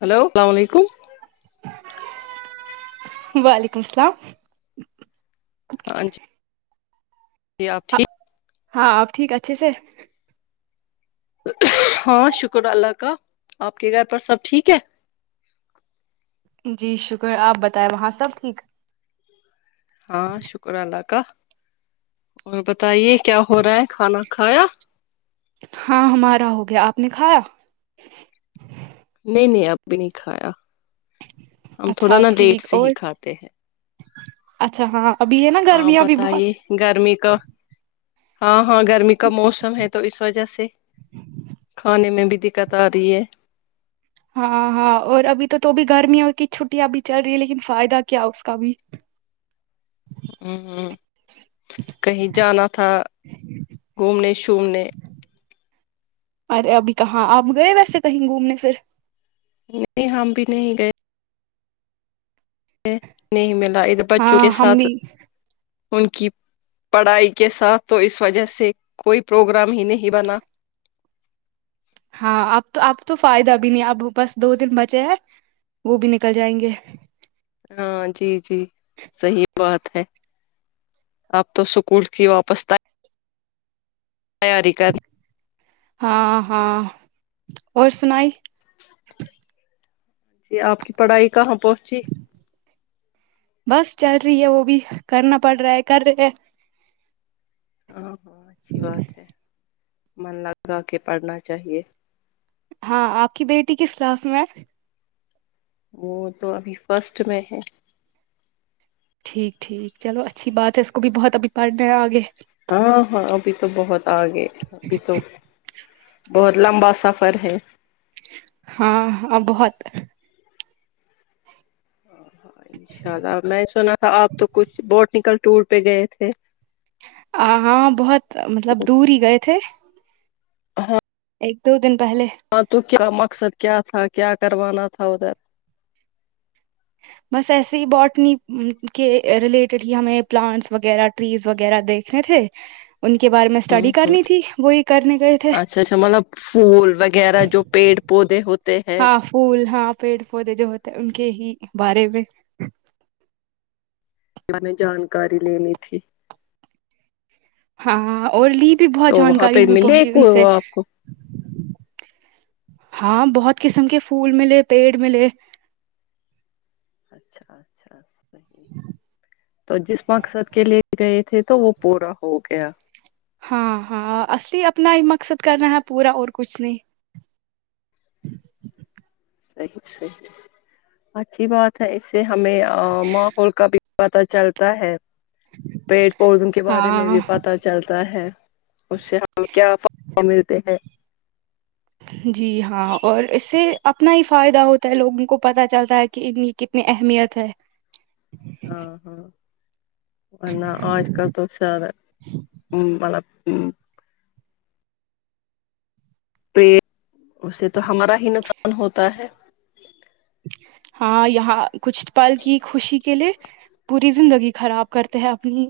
hello السل علیکم وعلیکم السلام ہاں جی جی آپ ٹھیک ہاں اپ ٹھیک اچھے سے ہاں شکر اللہ کا آپ کے گھر پر سب ٹھیک ہے جی شکر آپ بتائیں وہاں سب ٹھیک ہاں شکر اللہ کا اور بتائیے کیا ہو رہا ہے کھانا کھایا ہاں ہمارا ہو گیا آپ نے کھایا نہیں نہیں اب بھی نہیں کھایا ہم تھوڑا اچھا نا لیٹ ٹھیک سے ہی اور کھاتے ہیں اچھا ہاں ابھی ہے نا آپ گرمیاں بھی بہت بتائیے گرمی کا ہاں ہاں گرمی کا موسم ہے تو اس وجہ سے کھانے میں بھی دقت آ رہی ہے ہاں ہاں اور ابھی تو تو بھی گرمیوں کی چھٹیاں اب چل رہی ہے لیکن فائدہ کیا اس کا بھی امم امم کہیں جانا تھا گھومنے شومنے ارے ابھی کہاں آپ گئے ویسے کہیں گھومنے پھر نہیں ہم بھی نہیں گئے نہیں ملا ادھر بچوں کے ہاں ہم ساتھ بھی ان کی پڑھائی کے ساتھ تو اس وجہ سے کوئی پروگرام ہی نہیں بنا ہاں اب تو آب تو فائدہ بھی نہیں اب بس دو دن بچے ہیں وہ بھی نکل جائیں گے ہاں جی جی صحیح بات ہے آپ تو اسکول کی واپس تیا تیاری کر ہاں ہاں اور سنائی جی آپ کی پڑھائی کہاں پہنچی بس چل رہی ہے وہ بھی کرنا پڑ رہا ہے کر رہے ہیں ہاں ہاں اچھی بات ہے من لگا کے پڑھنا چاہیے ہاں آپ کی بیٹی کس کلاس میں ہے وہ تو ابھی فرسٹ میں ہے ٹھیک ٹھیک چلو اچھی بات ہے اس کو بھی بہت ابھی پڑھنے ہے آگے ہاں ہاں ابھی تو بہت آ گے ابھی تو بہت لمبا سفر ہے ہاں بہت انشاء اللہ میں سنا تھا آپ تو کچھ بوٹینکل ٹور پہ گئے تھے ہاں بہت مطلب تو دور ہی گئے تھے ایک دو دن پہلے ہاں تو کیا مقصد کیا تھا کیا کروانا تھا ادھر بس ایسے ہی باٹنی کے ریلیٹڈ ہی ہمیں پلانٹس وغیرہ ٹریز وغیرہ دیکھنے تھے ان کے بارے میں ہ اسٹڈی ہ کرنی تھی وہی کرنے گئے تھے اچھا اچھا مطلب پھول وغیرہ جو پیٹ پودے ہوتے ہیں ہاں پھول ہاں پیڑ پودے جو ہوتے ہیں ان کے ہی بارے میں ہمیں جانکاری لینی تھی ہاں اور لی بھی بہت تو وہاں جانکاری پہ ہمیں ملے پہنچی بھی ان سے وہ آپ کو ہاں بہت قسم کے پھول ملے پیڑ ملے اچھا اچھا صحیح او جس مقصد کے لیے گئے تھے تو وہ پورا ہو گیا ہاں ہاں اصلی اپنا ہی مقصد کرنا ہے پورا اور کچھ نہیں صحیت صحیت اچھی بات ہ اس سے ہمیں ماحول کا بھی پتا چلتا ہے پیڑ پودوں کے بارے میں ہاں بھی پتا چلتا ہے اس سے ہمیں کیا فائ ملتے ہیں [unintelligible] جی ہاں اور اس سے اپنا ہی فائدہ ہوتا ہے لوگوں کو پتا چلتا ہے کہ ہوں کتنی اہمیت ہے ہاں ہاں انا اج کل توسا دہ مطب ہوں تے اس سے تو ہمارا ہی نقصان ہوتا ہے ہاں یہاں کچھ پل کی خوشی کے لیے پوری زندگی خراب کرتے ہیں اپنی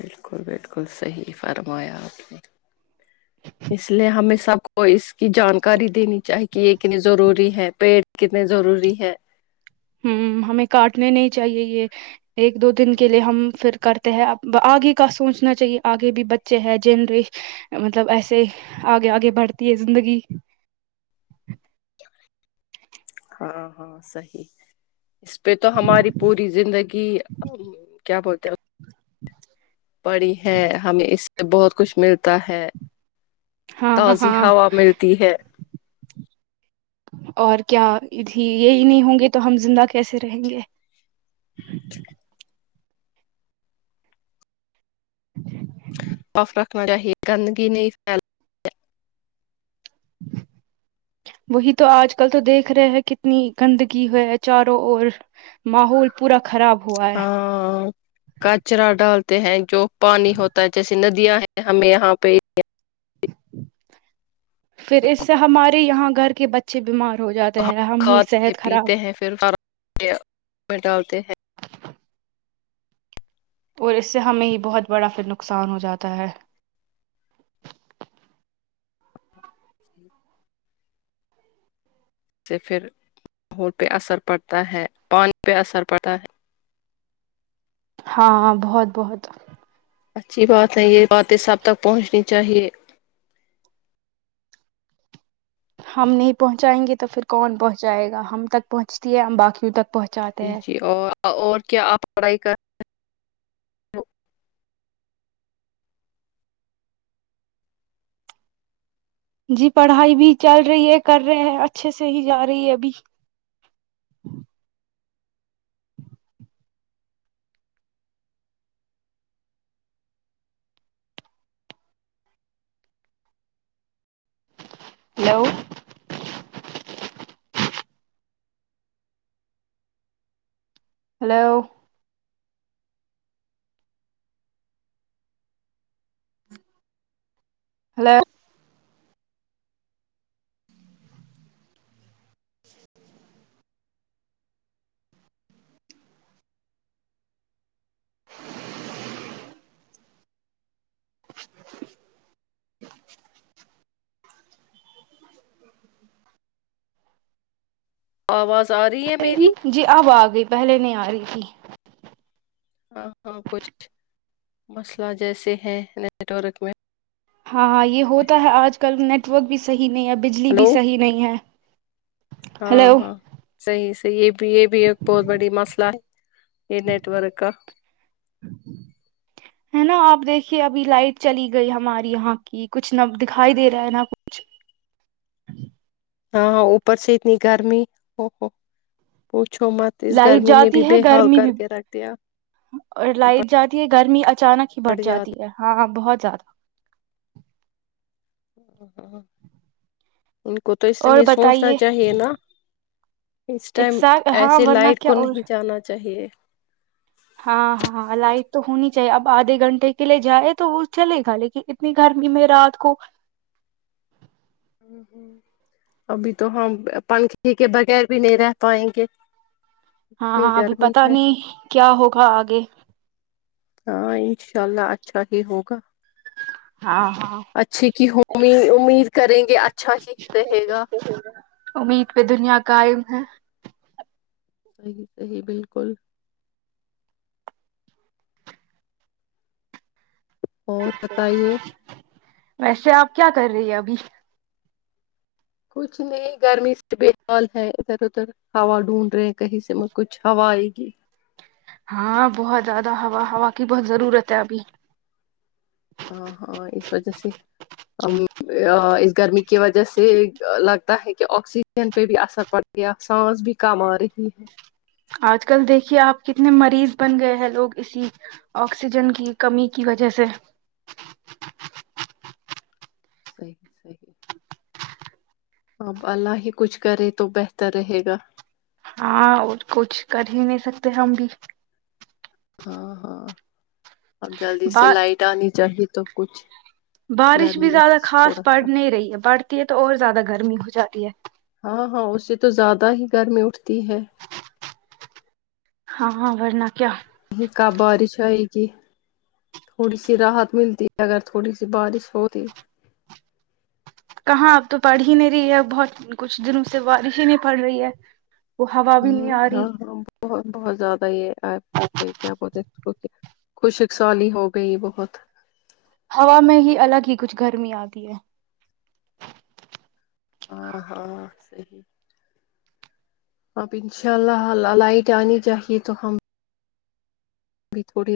بالکل بالکل صحیح فرمایا آپ نے اس لیے ہمیں سب کو کو اس کی جانکاری دینی چاہی کہ یہ کتنے ضروری ہے پیڑ کتنے ضروری ہے ہم ہمیں کاٹنے نہیں چاہیے یہ ایک دو دن کے لیے ہم پھر کر اب آگے کا سوچنا چاہیے آگے بھی بچے ہیں جنریش [unintelligible] ہ مطلب ایسے آگے آگے بڑھتی ہے زندگی ہاں ہاں صحیح اس پہ تو ہماری پوری زندگی کیا بولتے [inaudible] پڑی ہے ہمیں اس سے بہت کچھ ملتا ہے ہاں تازی ہاں ہوا ملتی ہے اور کیا اھی یہی نہیں ہوں گے تو ہم زندہ کیسے رہیں گے [inaudible] [inaudible] جی صاف رکھنا چاہیے گندگی نہیں فھیل ج وہی تو آج کل تو دیکھ رہے ہیں کتنی گندگی ہے چاروں اور ماحول پورا خراب ہوا ہے ہاں کچرا ڈالتے ہیں جو پانی ہوتا ہے جیسے ندیاں ہیں ہمیں یہاں پہ [unintelligible] پھر اس سے ہمارے یہاں گھر کے بچے بیمار ہو جات ہم ہی صحت خراب [unintelligible] ہیں فر فهر یہ میں ڈالتے ہیں اور اس سے ہمیں ہی بہت بڑا پھر نقصان ہو جاتا ہے جٹھ [inaudible] سے پھر ماحول پہ اثر پڑتا ہے پانی پہ اثر پڑتا ہے [unintelligible] ہاں ہاں بہت بہت اچھی بات ہے یہ باتیں سب تک پہنچنی چاہیے ہم نہیں پہنچائیں گے تو پھر کون پہنچائے گا ہم تک پہنچتی ہے ہم باقی تک پہنچاتے جی ہیں جی اور اور کیا آپ پڑھائی کر جی پڑھائی بھی چل رہی ہے کر رہے ہیں اچھے سے ہی جا رہی ہے ابھی ہیلو ہیلو ہیلو آواز آ رہی ہے میری ہلو جی اب آ گئی پہلے نہیں آ رہی تھی ہاں ہاں کچھ مسئلہ جیسے ہیں نیٹورک میں ہاں ہاں یہ ہوتا ہے آج کل نیٹورک بھی صحیح نہیں اب بجلی بھی ہلو صحیح نہیں ہے ہاں ہیلو ہاں صحیح صحیح یہ بھی یہ بھی ایک بہت بڑی مسئلہ ہے یہ نیٹورک کا ہے نا آپ دیکھیے ابھی لائٹ چلی گئی ہماری یہاں کی کچھ نہ دکھائی دے رہا ہے نا کچھ ہاں ہاں اوپر سے اتنی گرمی ا پوچھو مت لائٹ گرمی نے بھی جاتی ہے بے حال گرمی کر بھی کے رکھ دیا اور لائٹ جاتی ہے گرمی اچانک ہی بڑھ جاتی ہے ہاں بہت زیادہ ان کو تو اس اور سمے سوچنا بتائیے چاہیے نا اس ٹائم ایکزیکٹ ہاں ایسیے ورنہ لائٹ کیا کو اور نہیں جانا چاہیے ہاں ہاں لائٹ تو ہونی چاہیے اب آدھے گھنٹے کے لیے جائے تو وہ چلے گا لیکن اتنی گرمی میں رات کو ابھی تو ہم پنکھے کے بغیر بھی نہیں رہ پائیں گے اتنی ہاں ابھی گرمی پتہ ہے نہیں کیا ہوگا آگے ہاں انشاء اللہ اچھا ہی ہوگا ہاں ہاں اچھی کی ہو امید کریں گے اچھا ہی رہے گا امید پہ دنیا قائم ہے صحیح بالکل اور بتائیے ویسے آپ کیا کر رہی ہیں ابھی کچھ نہیں گرمی سے بیحال ہے ادھر ادھر ہوا ڈھونڈ رہے ہیں کہیں سے میں کچھ ہوا آئے گی ہاں بہت زیادہ ہوا ہوا کی بہت ضرورت ہے ابھی ہاں ہاں اس وجہ سے اس گرمی کی وجہ سے لگتا ہے کہ آکسی پہ بھی اثر پڑ گیا ہے سانس بھی کم آرہی ہے آج کل دیکھیے آپ کتنے مریض بن گئے ہیں لوگ اسی آکسیجن کی کمی کی وجہ سے [unintelligible] اللہ ہی کچھ کرے تو بہتر رہے گا ہاں اور کچھ کر ہی نہیں سکتے ہم بھی ہاں ہاں اب جلدی سے با لائٹ آنی چاہیے تو کچھ بارش گرمی بھی میں زیادہ تھوڑا خاص پڑ سا نہیں رہی ہے بڑھتی ہے تو اور زیادہ گرمی ہو جاتی ہے ہاں ہاں اس سے تو زیادہ ہی گرمی اٹھتی ہے ہاں ہاں ورنہ کیا کب بارش آئیگی تھوڑی سی راحت ملتی ہے اگر تھوڑی سی بارش ہوتی کہاں اب تو پڑھ ہی نہیں رہی ہے بہت کچھ دنوں سے بارش ہی نہیں پڑ رہی ہے وہ ہوا بھی ہمم نہیں آ رہی ہاں ہاں بہت بہت زیادہ یے ایپ پے کیا بولتے اوکے خوش اکسالی ہو گئی بہت ہوا میں ہی الگ ہی کچھ گرمی آتی ہے آ ہاں صحیح اب ان شاء اللہ لائٹ آنی چاہیے تو ہم بھی تھوڑی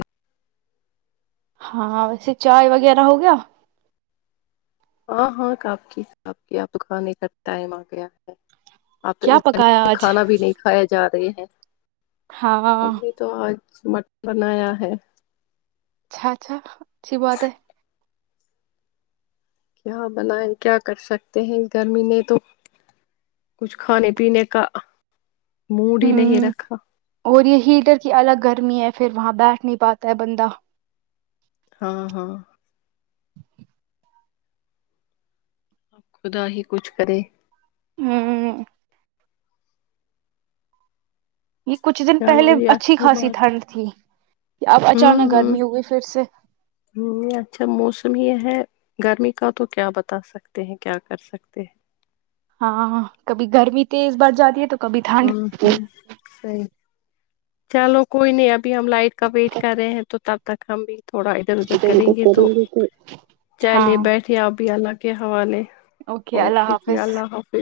ہاں ویسے چائے وغیرہ ہو گیا ہاں ہاں کپ کی کپ کی اب تو کھانے کا ٹائم آگیا اب تو کیا اس پکایا [unintelligible] آج کھانا بھی نہیں کھائے جا رہے ہیں ہاں ہم نے تو آج مٹن بنایا ہے اچھا اچھا اچھی بات ہے کیااں بناائے کیا کر سکتے ہیں گرمی میں تو کچھ کھانے پینے کا موڈ ہی نہیں ہوں رکھا اور یہ ہیٹر کی الگ گرمی ہے پھر وہاں بیٹھ نہیں پاتا ہے بندہ ہاں ہاں خدا ہی کچھ کرے ہمم یے کچھ دن چلو پہلے یہ اچھی خاصی بات ٹھنڈ تھی کی اب اچانک گرمی ہوگئی پھر سے ہمم اچھا موسم یے ہے گرمی کا تو کیا بتا سکتے ہیں کیا کر سکتے ہیں ہاں ہاں کبھی گرمی تیز بڑھ جاتی ہے تو کبھی ٹھنڈ آمم ہمم سہی چلو کوئی نہیں ابھی ہم لائٹ کا ویٹ کر رہے ہیں تو تب تک ہم بھی تھوڑا ادھر ادھر کریں گے تو ہاں چلے بیٹھے اپ بھی اللہ کے حوالے اللہ اوکے ثھر حافظ اللہ حافظ